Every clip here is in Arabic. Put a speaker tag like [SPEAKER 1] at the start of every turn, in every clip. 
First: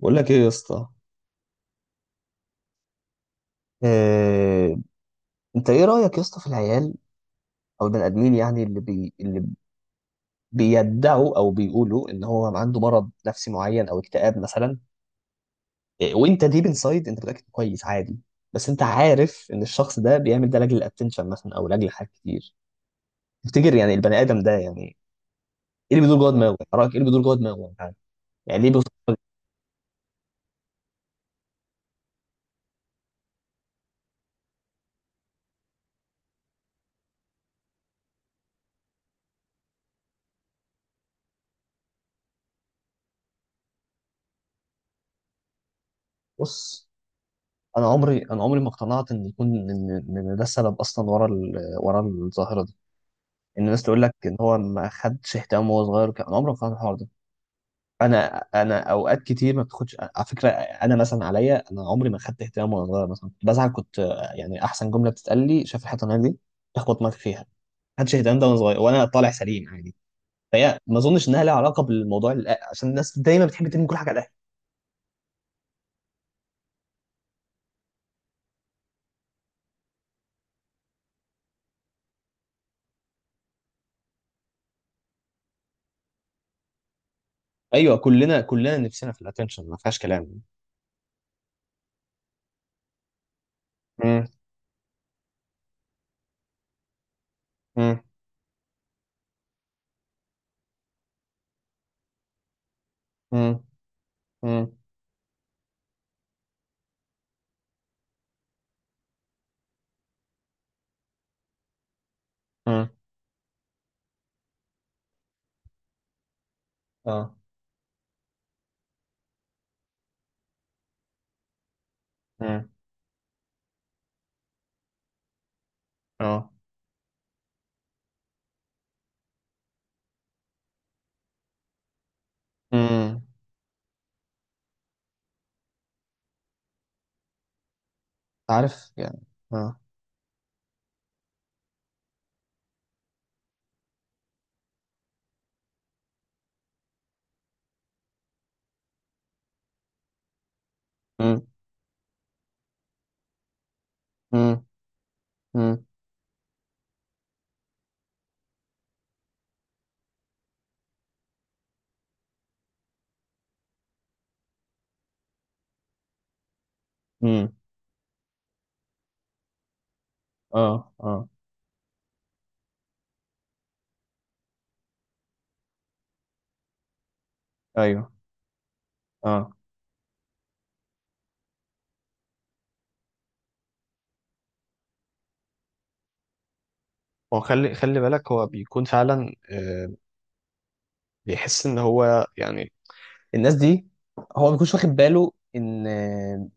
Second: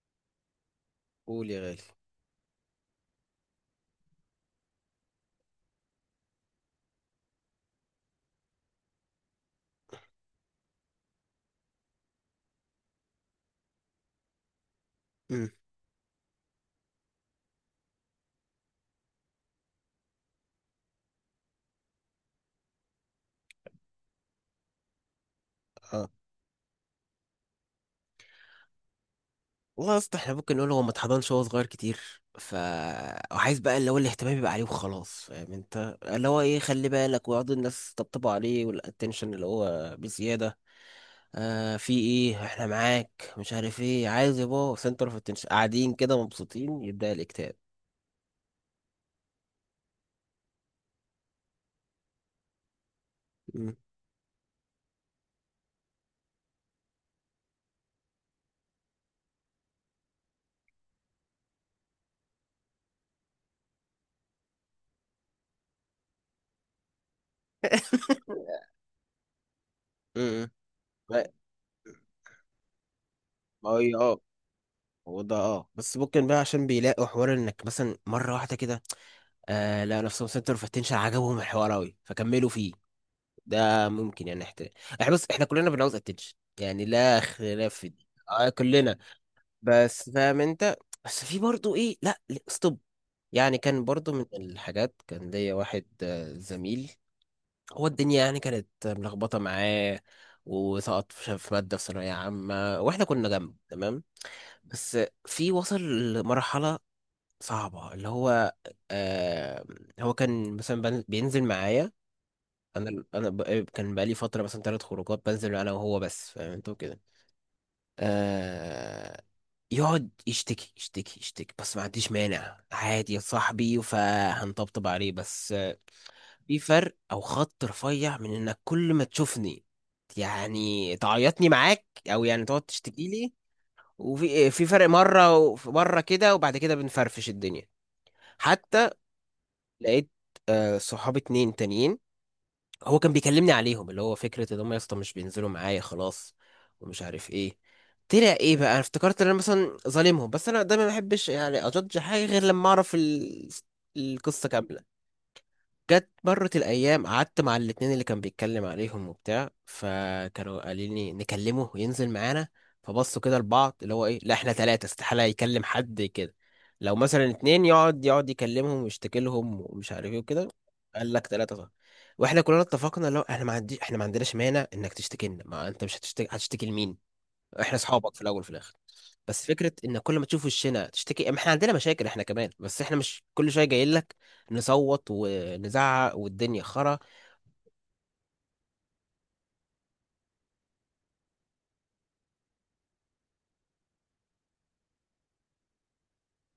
[SPEAKER 1] بقول لك ايه يا اسطى؟
[SPEAKER 2] قول يا غالي.
[SPEAKER 1] آه. انت ايه رأيك يا اسطى في العيال او البني ادمين؟ يعني اللي بيدعوا او بيقولوا ان هو عنده مرض نفسي معين او اكتئاب مثلا.
[SPEAKER 2] امم.
[SPEAKER 1] وانت ديب انسايد انت متأكد كويس عادي، بس انت عارف ان الشخص ده بيعمل ده لاجل الاتنشن مثلا او لاجل حاجات كتير. تفتكر يعني البني ادم ده يعني ايه
[SPEAKER 2] اه.
[SPEAKER 1] اللي بيدور جوه دماغه؟ يعني رأيك ايه اللي بيدور جوه دماغه يعني؟ يعني ليه بيفكر-
[SPEAKER 2] والله يا اسطى، احنا ممكن نقول هو ما اتحضنش وهو صغير كتير، ف وعايز بقى اللي هو الاهتمام يبقى عليه وخلاص. فاهم انت اللي هو ايه؟ خلي بالك ويقعدوا الناس تطبطبوا عليه، والاتنشن اللي هو بزياده. آه، في ايه؟ احنا معاك، مش عارف ايه عايز يا بابا، سنتر اوف اتنشن، قاعدين كده مبسوطين،
[SPEAKER 1] بص،
[SPEAKER 2] يبدا الاكتئاب.
[SPEAKER 1] انا عمري ما اقتنعت ان يكون ان إن ده السبب اصلا ورا الظاهرة دي. ان
[SPEAKER 2] امم.
[SPEAKER 1] الناس تقول لك ان هو ما خدش اهتمام وهو صغير، كان عمري ما فهمت الحوار ده. انا اوقات كتير ما بتاخدش على فكره، انا مثلا، عليا انا، عمري ما خدت اهتمام وانا صغير، مثلا بزعل كنت، يعني احسن جمله بتتقال لي شايف الحته دي، تخبط دماغك فيها. ما خدش اهتمام ده وانا صغير، وانا طالع سليم عادي.
[SPEAKER 2] امم.
[SPEAKER 1] فهي ما
[SPEAKER 2] ما
[SPEAKER 1] اظنش انها لها علاقه بالموضوع، عشان الناس دايما بتحب
[SPEAKER 2] ما هو
[SPEAKER 1] ترمي كل
[SPEAKER 2] إيه،
[SPEAKER 1] حاجه على
[SPEAKER 2] اه.
[SPEAKER 1] الاهل.
[SPEAKER 2] هو ده، اه، بس ممكن بقى عشان بيلاقوا حوار انك مثلا مره واحده كده آه، لا، نفسهم سنتر اوف اتنشن، عجبهم الحوار قوي، فكملوا. ده ممكن يعني احترام. احنا بص، احنا كلنا بنعوز اتنشن، يعني لا خلاف في
[SPEAKER 1] ايوه،
[SPEAKER 2] دي،
[SPEAKER 1] كلنا
[SPEAKER 2] آه،
[SPEAKER 1] كلنا
[SPEAKER 2] كلنا.
[SPEAKER 1] نفسنا في الاتنشن، ما فيهاش
[SPEAKER 2] بس فاهم
[SPEAKER 1] كلام.
[SPEAKER 2] انت؟ بس في برضو ايه، لا، ستوب. يعني كان برضو من
[SPEAKER 1] مم.
[SPEAKER 2] الحاجات، كان ليا واحد آه، زميل، هو
[SPEAKER 1] مم.
[SPEAKER 2] الدنيا يعني كانت ملخبطة معاه، وسقط في مادة في ثانوية عامة واحنا كنا جنب،
[SPEAKER 1] مم.
[SPEAKER 2] تمام؟
[SPEAKER 1] مم.
[SPEAKER 2] بس، في وصل لمرحلة صعبة اللي هو آه، هو كان مثلا بينزل معايا.
[SPEAKER 1] مم.
[SPEAKER 2] انا بقى كان بقالي فتره مثلا ثلاث خروجات بنزل انا وهو بس، فاهم انت كده.
[SPEAKER 1] اه.
[SPEAKER 2] آه، يقعد يشتكي يشتكي يشتكي، بس ما عنديش مانع،
[SPEAKER 1] مم.
[SPEAKER 2] عادي يا صاحبي، فهنطبطب عليه بس آه،
[SPEAKER 1] اه.
[SPEAKER 2] في فرق او خط رفيع من انك كل ما تشوفني يعني تعيطني معاك، او يعني تقعد تشتكي
[SPEAKER 1] مم.
[SPEAKER 2] لي. وفي فرق مره ومره كده، وبعد كده بنفرفش الدنيا. حتى
[SPEAKER 1] عارف يعني. اه.
[SPEAKER 2] لقيت آه، صحابي اتنين تانيين، هو كان بيكلمني عليهم، اللي هو فكرة ان هم يا اسطى مش بينزلوا معايا خلاص ومش عارف ايه، طلع ايه بقى؟ انا افتكرت ان انا مثلا ظالمهم، بس انا دايما ما بحبش يعني اجدج حاجة غير لما اعرف القصة
[SPEAKER 1] امم.
[SPEAKER 2] كاملة.
[SPEAKER 1] امم.
[SPEAKER 2] مرت الأيام، قعدت مع الاتنين اللي كان بيتكلم عليهم وبتاع، فكانوا قالين لي نكلمه وينزل معانا. فبصوا كده لبعض، اللي هو إيه، لا، إحنا تلاتة استحالة يكلم حد كده. لو مثلا
[SPEAKER 1] امم.
[SPEAKER 2] اتنين يقعد يكلمهم ويشتكي لهم ومش عارف إيه وكده.
[SPEAKER 1] اه.
[SPEAKER 2] قال لك،
[SPEAKER 1] اه.
[SPEAKER 2] تلاتة صح. واحنا كلنا اتفقنا، لو احنا ما عندناش مانع انك تشتكي لنا، ما انت مش هتشتكي، هتشتكي لمين؟ احنا
[SPEAKER 1] ايوه.
[SPEAKER 2] اصحابك في الاول وفي الاخر. بس
[SPEAKER 1] اه.
[SPEAKER 2] فكره ان كل ما تشوف وشنا تشتكي، ما احنا عندنا مشاكل، احنا كمان، بس احنا مش كل شويه جايين لك نصوت ونزعق والدنيا خرا.
[SPEAKER 1] هو خلي خلي بالك هو بيكون فعلا، بيحس ان هو يعني الناس دي. هو ما بيكونش واخد باله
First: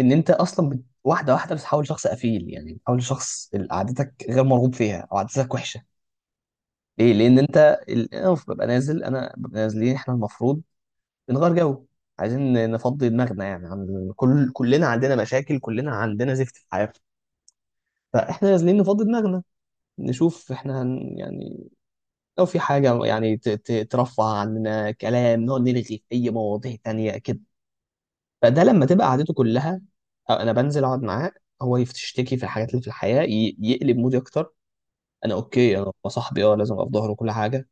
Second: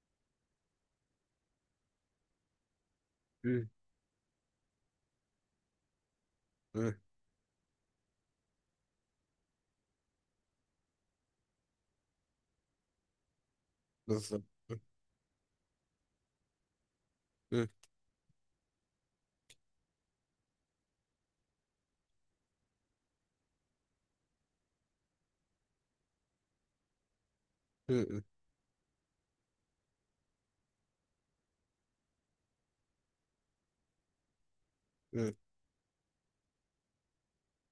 [SPEAKER 1] ان انت اصلا، واحده واحده بتتحول لشخص قفيل، يعني بتحول لشخص
[SPEAKER 2] مم.
[SPEAKER 1] ال- عادتك غير مرغوب فيها او عادتك وحشه.
[SPEAKER 2] مم.
[SPEAKER 1] ليه؟ لان انت، انا ببقى نازلين احنا، المفروض بنغير جو، عايزين نفضي دماغنا، يعني عن
[SPEAKER 2] بالظبط.
[SPEAKER 1] كل،
[SPEAKER 2] مم.
[SPEAKER 1] كلنا عندنا مشاكل، كلنا عندنا زفت في حياتنا. فاحنا نازلين نفضي دماغنا، نشوف احنا هن يعني لو في حاجة يعني ترفع عننا كلام، نقعد نلغي في أي مواضيع تانية كده.
[SPEAKER 2] مم. مم.
[SPEAKER 1] فده لما تبقى قعدته كلها. أو أنا بنزل أقعد معاه، هو يشتكي في الحاجات اللي في الحياة، يقلب مودي أكتر. أنا
[SPEAKER 2] مم.
[SPEAKER 1] أوكي، أنا صاحبي، لازم أبقى في ظهره كل حاجة،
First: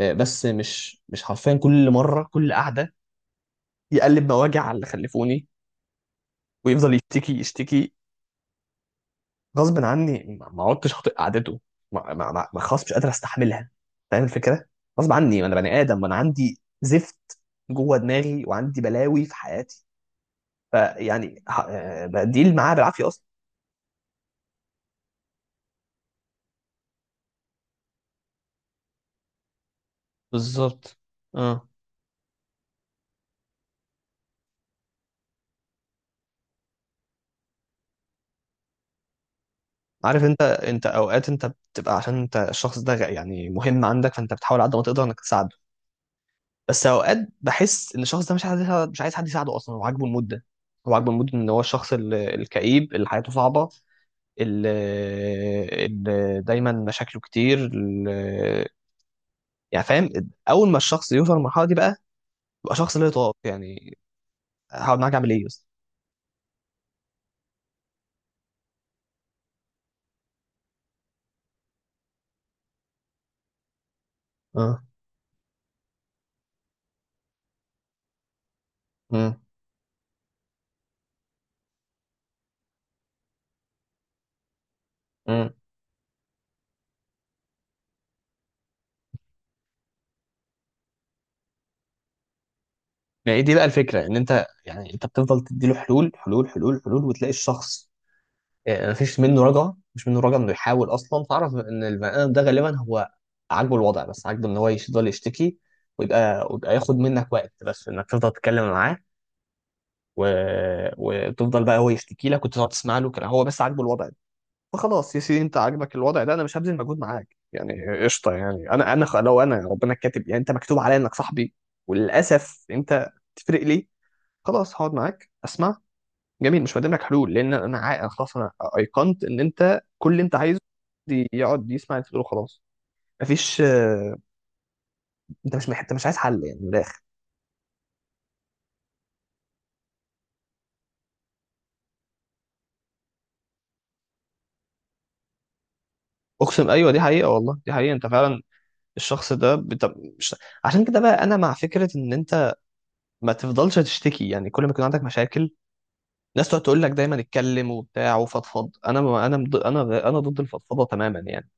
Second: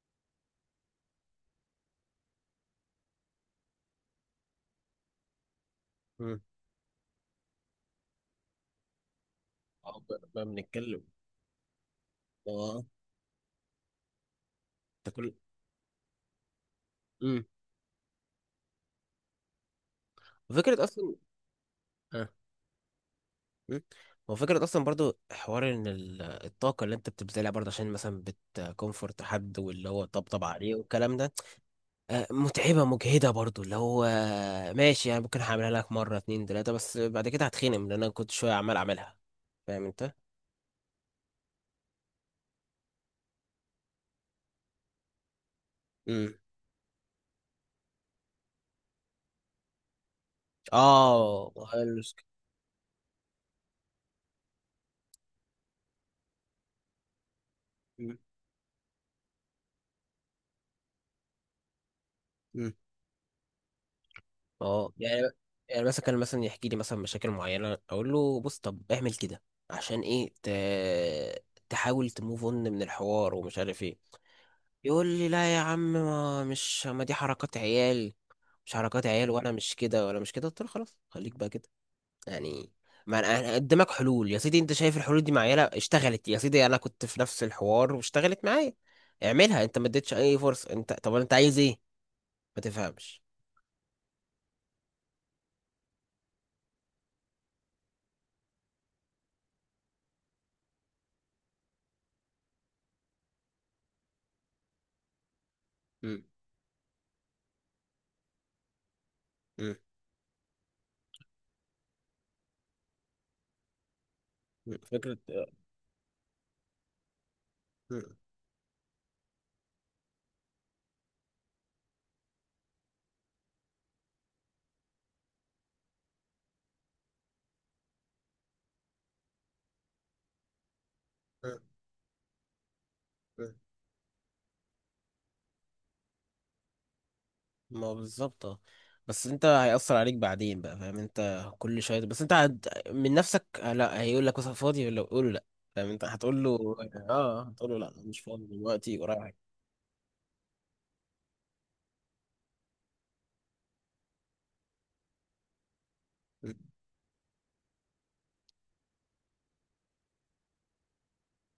[SPEAKER 1] بس مش حرفيا كل مرة، كل قعدة يقلب مواجع على اللي خلفوني
[SPEAKER 2] مم.
[SPEAKER 1] ويفضل يشتكي يشتكي. غصب
[SPEAKER 2] اه بقى،
[SPEAKER 1] عني،
[SPEAKER 2] بقى
[SPEAKER 1] ما عدتش
[SPEAKER 2] بنتكلم.
[SPEAKER 1] خاطئ قعدته. ما
[SPEAKER 2] اه.
[SPEAKER 1] خلاص، مش قادر استحملها. فاهم الفكره؟ غصب
[SPEAKER 2] انت كل.
[SPEAKER 1] عني، ما انا بني ادم وانا عندي زفت
[SPEAKER 2] مم.
[SPEAKER 1] جوه دماغي وعندي بلاوي في حياتي.
[SPEAKER 2] وفكره اصلا.
[SPEAKER 1] فيعني
[SPEAKER 2] ها.
[SPEAKER 1] بديل معاه بالعافيه اصلا.
[SPEAKER 2] مم. هو فكرة أصلا برضو، حوار إن الطاقة اللي أنت بتبذلها برضو عشان مثلا بتكونفورت حد واللي هو طبطب عليه
[SPEAKER 1] بالظبط.
[SPEAKER 2] والكلام ده
[SPEAKER 1] اه.
[SPEAKER 2] آه، متعبة مجهدة برضو، اللي هو آه، ماشي يعني، ممكن هعملها لك مرة، اتنين، تلاتة، بس بعد كده هتخنم، لأن أنا كنت شوية عمال أعملها. فاهم أنت؟
[SPEAKER 1] عارف انت اوقات انت بتبقى، عشان انت الشخص ده، يعني مهم عندك، فانت بتحاول على قد ما تقدر انك تساعده.
[SPEAKER 2] امم.
[SPEAKER 1] بس اوقات بحس ان الشخص ده مش عايز حد يساعده اصلا، هو عاجبه المده. هو عاجبه المده ان
[SPEAKER 2] اه.
[SPEAKER 1] هو
[SPEAKER 2] ما هي
[SPEAKER 1] الشخص،
[SPEAKER 2] المشكلة.
[SPEAKER 1] الكئيب اللي حياته صعبه، ال ال دايما مشاكله كتير.
[SPEAKER 2] أمم.
[SPEAKER 1] يعني فاهم، اول ما الشخص يوصل للمرحله دي بقى
[SPEAKER 2] أمم.
[SPEAKER 1] يبقى شخص لا يطاق يعني.
[SPEAKER 2] اه
[SPEAKER 1] هقعد معاك
[SPEAKER 2] يعني،
[SPEAKER 1] اعمل ايه يا اسطى؟
[SPEAKER 2] يعني مثلا كان مثلا يحكي لي مثلا مشاكل معينة، أقول له بص، طب اعمل كده عشان إيه تحاول تموف اون من الحوار ومش عارف إيه.
[SPEAKER 1] اه.
[SPEAKER 2] يقول لي لا يا عم، ما دي حركات عيال. مش حركات عيال،
[SPEAKER 1] امم.
[SPEAKER 2] وأنا مش كده ولا مش كده، قلت له خلاص، خليك بقى كده. يعني ما أنا قدامك حلول يا سيدي، انت شايف الحلول دي
[SPEAKER 1] امم.
[SPEAKER 2] معينه، اشتغلت يا سيدي، انا كنت في نفس الحوار واشتغلت معايا، اعملها انت، ما اديتش اي فرصه انت، طب انت عايز ايه؟ ما تفهمش.
[SPEAKER 1] يعني دي بقى الفكره، ان انت بتفضل تديله حلول حلول حلول حلول، وتلاقي الشخص، مفيش منه رجعه مش منه رجعه انه يحاول اصلا. تعرف ان البني ادم ده غالبا هو عاجبه الوضع، بس عاجبه ان هو يفضل يشتكي،
[SPEAKER 2] مم.
[SPEAKER 1] ويبقى ياخد منك وقت بس انك تفضل تتكلم معاه،
[SPEAKER 2] مم.
[SPEAKER 1] و... وتفضل بقى هو يشتكي لك وتقعد تسمع له كده، هو بس عاجبه الوضع ده.
[SPEAKER 2] مم.
[SPEAKER 1] فخلاص
[SPEAKER 2] فكره.
[SPEAKER 1] يا سيدي، انت عاجبك الوضع ده، انا مش هبذل مجهود معاك يعني.
[SPEAKER 2] مم.
[SPEAKER 1] قشطه يعني، لو انا ربنا كاتب يعني انت مكتوب عليا انك صاحبي، وللاسف انت تفرق لي، خلاص هقعد معاك اسمع. جميل، مش هقدم لك حلول، لان أنا خلاص انا ايقنت ان انت كل اللي انت عايزه دي
[SPEAKER 2] مم.
[SPEAKER 1] يقعد يسمع اللي تقوله. خلاص،
[SPEAKER 2] مم.
[SPEAKER 1] مفيش. انت مش عايز حل يعني من الاخر.
[SPEAKER 2] ما هو بالظبط، اه. بس انت هيأثر عليك بعدين بقى، فاهم انت، كل شويه، بس انت من نفسك آه، لا، هيقول لك مثلا فاضي، ولا قول له لا، فاهم انت هتقول
[SPEAKER 1] اقسم،
[SPEAKER 2] له،
[SPEAKER 1] ايوه دي حقيقه،
[SPEAKER 2] اه،
[SPEAKER 1] والله
[SPEAKER 2] هتقول
[SPEAKER 1] دي
[SPEAKER 2] له لا،
[SPEAKER 1] حقيقه، انت
[SPEAKER 2] مش
[SPEAKER 1] فعلا
[SPEAKER 2] فاضي دلوقتي ورايح.
[SPEAKER 1] الشخص ده، مش... عشان كده بقى انا مع فكره ان انت ما تفضلش تشتكي، يعني كل ما يكون عندك مشاكل الناس
[SPEAKER 2] مم.
[SPEAKER 1] تقعد تقول لك دايما اتكلم وبتاع وفضفض، انا انا مض- انا انا ضد الفضفضه تماما يعني.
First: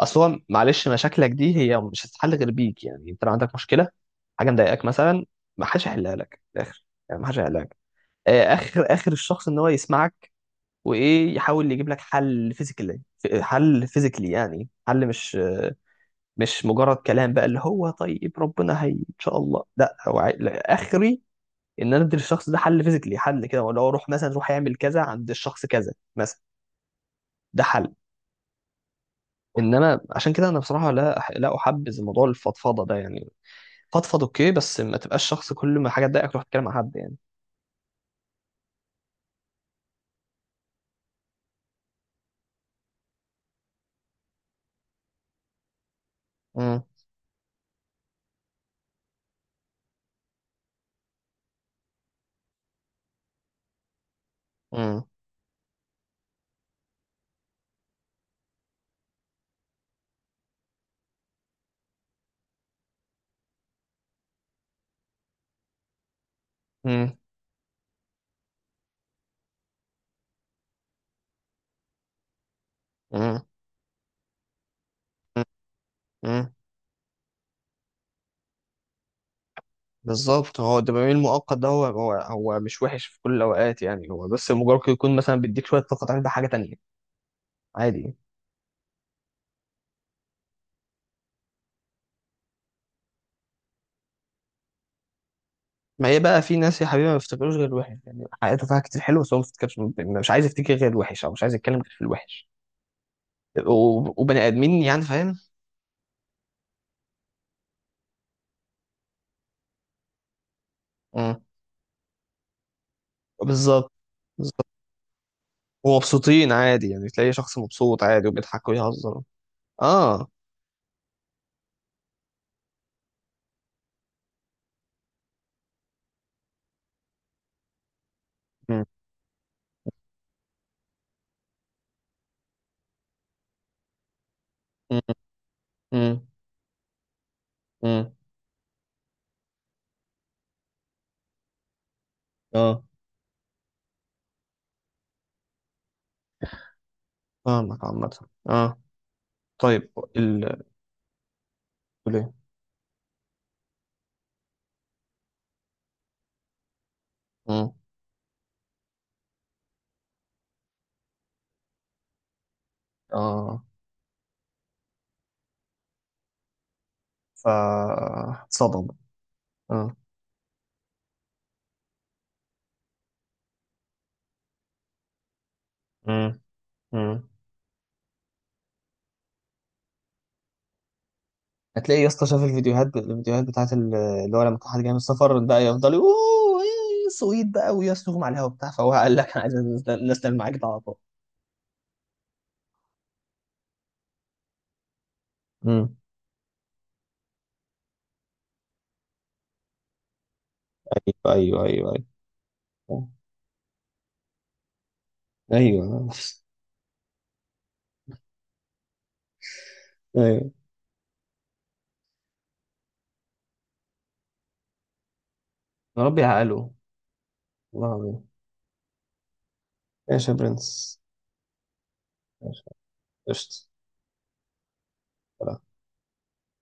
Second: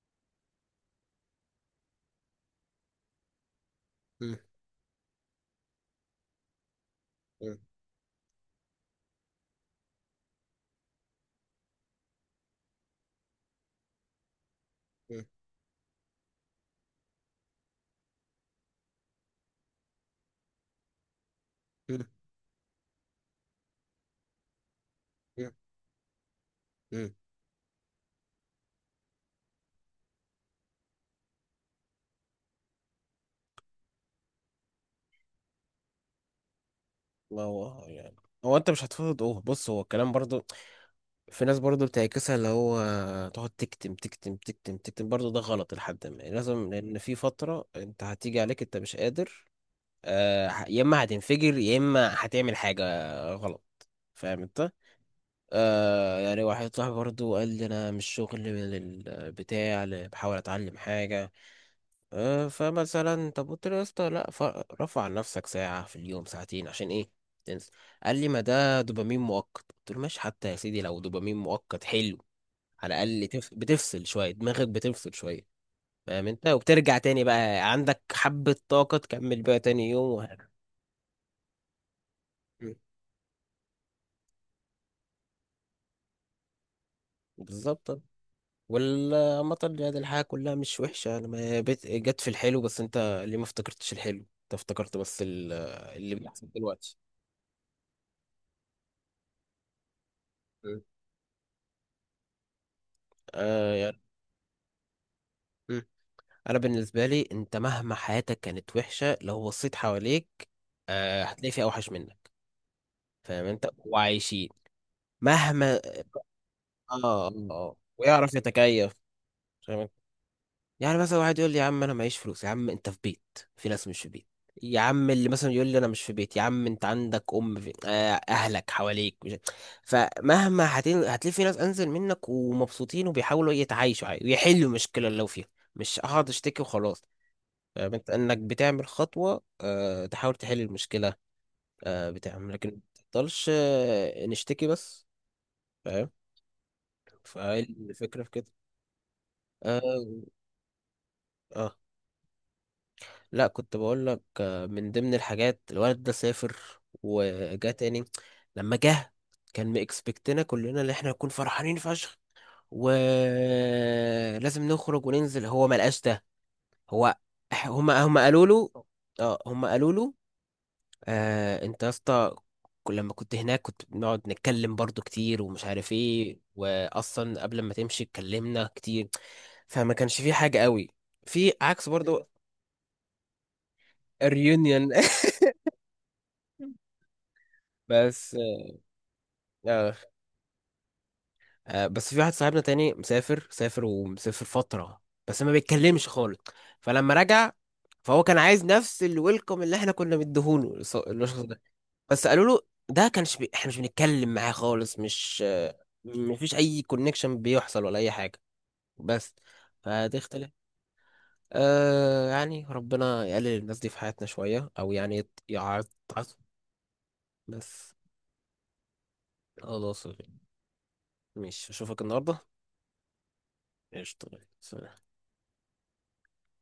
[SPEAKER 1] اصل هو معلش، مشاكلك دي هي مش هتتحل غير بيك، يعني انت لو عندك مشكله،
[SPEAKER 2] مم.
[SPEAKER 1] حاجه مضايقاك مثلا، ما حدش هيحلها لك في الاخر، يعني ما حدش
[SPEAKER 2] مم.
[SPEAKER 1] هيحلها لك. اخر اخر الشخص ان هو يسمعك وايه، يحاول يجيب لك حل فيزيكالي، حل فيزيكالي، يعني حل مش مجرد كلام بقى، اللي هو طيب ربنا هي ان شاء الله. لا، هو لا، اخري ان انا
[SPEAKER 2] مم.
[SPEAKER 1] ادي للشخص ده حل فيزيكلي، حل كده، ولا هو روح مثلا، روح يعمل كذا عند
[SPEAKER 2] مم.
[SPEAKER 1] الشخص كذا مثلا،
[SPEAKER 2] مم.
[SPEAKER 1] ده حل. انما عشان كده انا بصراحه لا احبذ موضوع الفضفضه ده يعني. فضفض اوكي، بس ما تبقاش شخص كل ما حاجه تضايقك تروح تتكلم مع حد يعني.
[SPEAKER 2] ما هو يعني هو انت مش هتفرض، اوه بص، هو الكلام برضو في ناس برضو بتعكسها، اللي هو تقعد تكتم تكتم تكتم تكتم برضو ده غلط، لحد ما يعني لازم،
[SPEAKER 1] امم.
[SPEAKER 2] لان في فترة انت هتيجي عليك انت مش قادر، آه، يا اما هتنفجر يا اما هتعمل حاجة غلط. فاهم انت؟
[SPEAKER 1] امم.
[SPEAKER 2] آه يعني، واحد صاحبي برضو قال لي انا مش شغل من البتاع اللي بحاول اتعلم حاجة آه، فمثلا طب قلت له يا اسطى، لا، رفع عن نفسك ساعة في اليوم، ساعتين، عشان ايه؟
[SPEAKER 1] امم.
[SPEAKER 2] تنسى. قال لي، ما ده دوبامين مؤقت. قلت له ماشي، حتى يا سيدي لو دوبامين مؤقت، حلو، على الأقل
[SPEAKER 1] امم.
[SPEAKER 2] بتفصل شوية دماغك، بتفصل شوية، فاهم انت،
[SPEAKER 1] امم.
[SPEAKER 2] وبترجع تاني بقى عندك حبة طاقة، تكمل بقى تاني يوم، وهكذا.
[SPEAKER 1] بالظبط، هو الدوبامين المؤقت ده هو
[SPEAKER 2] م.
[SPEAKER 1] مش وحش في كل الاوقات يعني، هو بس مجرد يكون مثلا بيديك شويه طاقه تعمل بيها حاجه تانيه
[SPEAKER 2] بالظبط.
[SPEAKER 1] عادي.
[SPEAKER 2] والعامة يعني الحياة كلها مش وحشة، انا ما بت- جت في الحلو بس، انت ليه ما افتكرتش الحلو؟ انت افتكرت بس
[SPEAKER 1] ما
[SPEAKER 2] اللي
[SPEAKER 1] هي بقى
[SPEAKER 2] بيحصل
[SPEAKER 1] في ناس يا
[SPEAKER 2] دلوقتي.
[SPEAKER 1] حبيبي ما بيفتكروش غير الوحش، يعني حياته فيها كتير حلو بس هو ما بيفتكرش، يعني مش عايز يفتكر
[SPEAKER 2] م.
[SPEAKER 1] غير الوحش، او مش عايز يتكلم غير في الوحش
[SPEAKER 2] آه يعني،
[SPEAKER 1] و- وبني ادمين، يعني فاهم.
[SPEAKER 2] انا بالنسبه لي انت مهما حياتك كانت وحشه، لو بصيت حواليك آه،
[SPEAKER 1] مم.
[SPEAKER 2] هتلاقي في اوحش منك، فاهم انت؟
[SPEAKER 1] بالظبط.
[SPEAKER 2] وعايشين.
[SPEAKER 1] بالظبط.
[SPEAKER 2] مهما.
[SPEAKER 1] ومبسوطين عادي،
[SPEAKER 2] اه،
[SPEAKER 1] يعني
[SPEAKER 2] اه،
[SPEAKER 1] تلاقي شخص
[SPEAKER 2] آه.
[SPEAKER 1] مبسوط عادي
[SPEAKER 2] ويعرف
[SPEAKER 1] وبيضحك
[SPEAKER 2] يتكيف.
[SPEAKER 1] ويهزر.
[SPEAKER 2] فاهم أنت؟
[SPEAKER 1] اه.
[SPEAKER 2] يعني مثلا واحد يقول لي يا عم انا معيش فلوس، يا عم انت في بيت، في ناس مش في بيت. يا عم اللي مثلا يقول لي انا مش في بيت، يا عم انت عندك ام، في اهلك
[SPEAKER 1] مم.
[SPEAKER 2] حواليك مش... فمهما هتلاقي في ناس انزل منك ومبسوطين، وبيحاولوا يتعايشوا عادي، ويحلوا
[SPEAKER 1] مم.
[SPEAKER 2] المشكله اللي لو فيها، مش
[SPEAKER 1] مم.
[SPEAKER 2] هقعد اشتكي وخلاص. فاهم انت؟
[SPEAKER 1] مم.
[SPEAKER 2] انك بتعمل خطوة، تحاول تحل المشكلة، بتعمل، لكن ما
[SPEAKER 1] اه.
[SPEAKER 2] تفضلش نشتكي بس. فاهم؟
[SPEAKER 1] فاهمك عامة.
[SPEAKER 2] فالفكرة في كده.
[SPEAKER 1] اه. طيب.
[SPEAKER 2] اه.
[SPEAKER 1] ال
[SPEAKER 2] آه.
[SPEAKER 1] تقول ايه؟
[SPEAKER 2] لا، كنت بقول لك من ضمن الحاجات، الولد ده سافر وجا
[SPEAKER 1] مم.
[SPEAKER 2] تاني. لما جه، كان مكسبكتنا كلنا ان احنا نكون فرحانين فشخ
[SPEAKER 1] اه.
[SPEAKER 2] ولازم نخرج وننزل، هو ما لقاش ده. هو، هما قالوا له،
[SPEAKER 1] فاتصدم.
[SPEAKER 2] اه، هما قالوا
[SPEAKER 1] اه.
[SPEAKER 2] له آه، انت يا اسطى لما كنت هناك كنت بنقعد نتكلم برضو كتير ومش عارف ايه،
[SPEAKER 1] مم. مم.
[SPEAKER 2] واصلا قبل ما تمشي اتكلمنا كتير، فما كانش في حاجة قوي، في عكس
[SPEAKER 1] هتلاقي يا
[SPEAKER 2] برضو.
[SPEAKER 1] اسطى شاف الفيديوهات بتاعت اللي هو لما كان حد
[SPEAKER 2] الريونيون
[SPEAKER 1] جاي من السفر بقى يفضل يقول اوه إيه، سويت بقى، ويصرخهم على
[SPEAKER 2] بس
[SPEAKER 1] الهوا بتاع، فهو قال لك انا عايز الناس
[SPEAKER 2] آه،
[SPEAKER 1] الناس تعمل معاك ده على طول.
[SPEAKER 2] آه، بس في واحد صاحبنا تاني، مسافر، سافر ومسافر فترة، بس ما
[SPEAKER 1] امم.
[SPEAKER 2] بيتكلمش خالص. فلما رجع، فهو كان عايز نفس الويلكم اللي احنا كنا مديهوله
[SPEAKER 1] ايوه
[SPEAKER 2] للشخص.
[SPEAKER 1] ايوه ايوه.
[SPEAKER 2] بس قالوا له، ده احنا مش بنتكلم معاه خالص، مش آه،
[SPEAKER 1] ايوه
[SPEAKER 2] مفيش اي كونكشن بيحصل ولا اي حاجه، بس. فدي اختلاف.
[SPEAKER 1] ايوه.
[SPEAKER 2] آه يعني، ربنا يقلل الناس دي في حياتنا شويه، او يعني
[SPEAKER 1] يا رب
[SPEAKER 2] عط-
[SPEAKER 1] يعقله، والله
[SPEAKER 2] بس
[SPEAKER 1] العظيم.
[SPEAKER 2] خلاص.
[SPEAKER 1] ماشي يا برنس.
[SPEAKER 2] مش اشوفك النهارده.
[SPEAKER 1] ماشي. قشطة.
[SPEAKER 2] قشطة، سلام.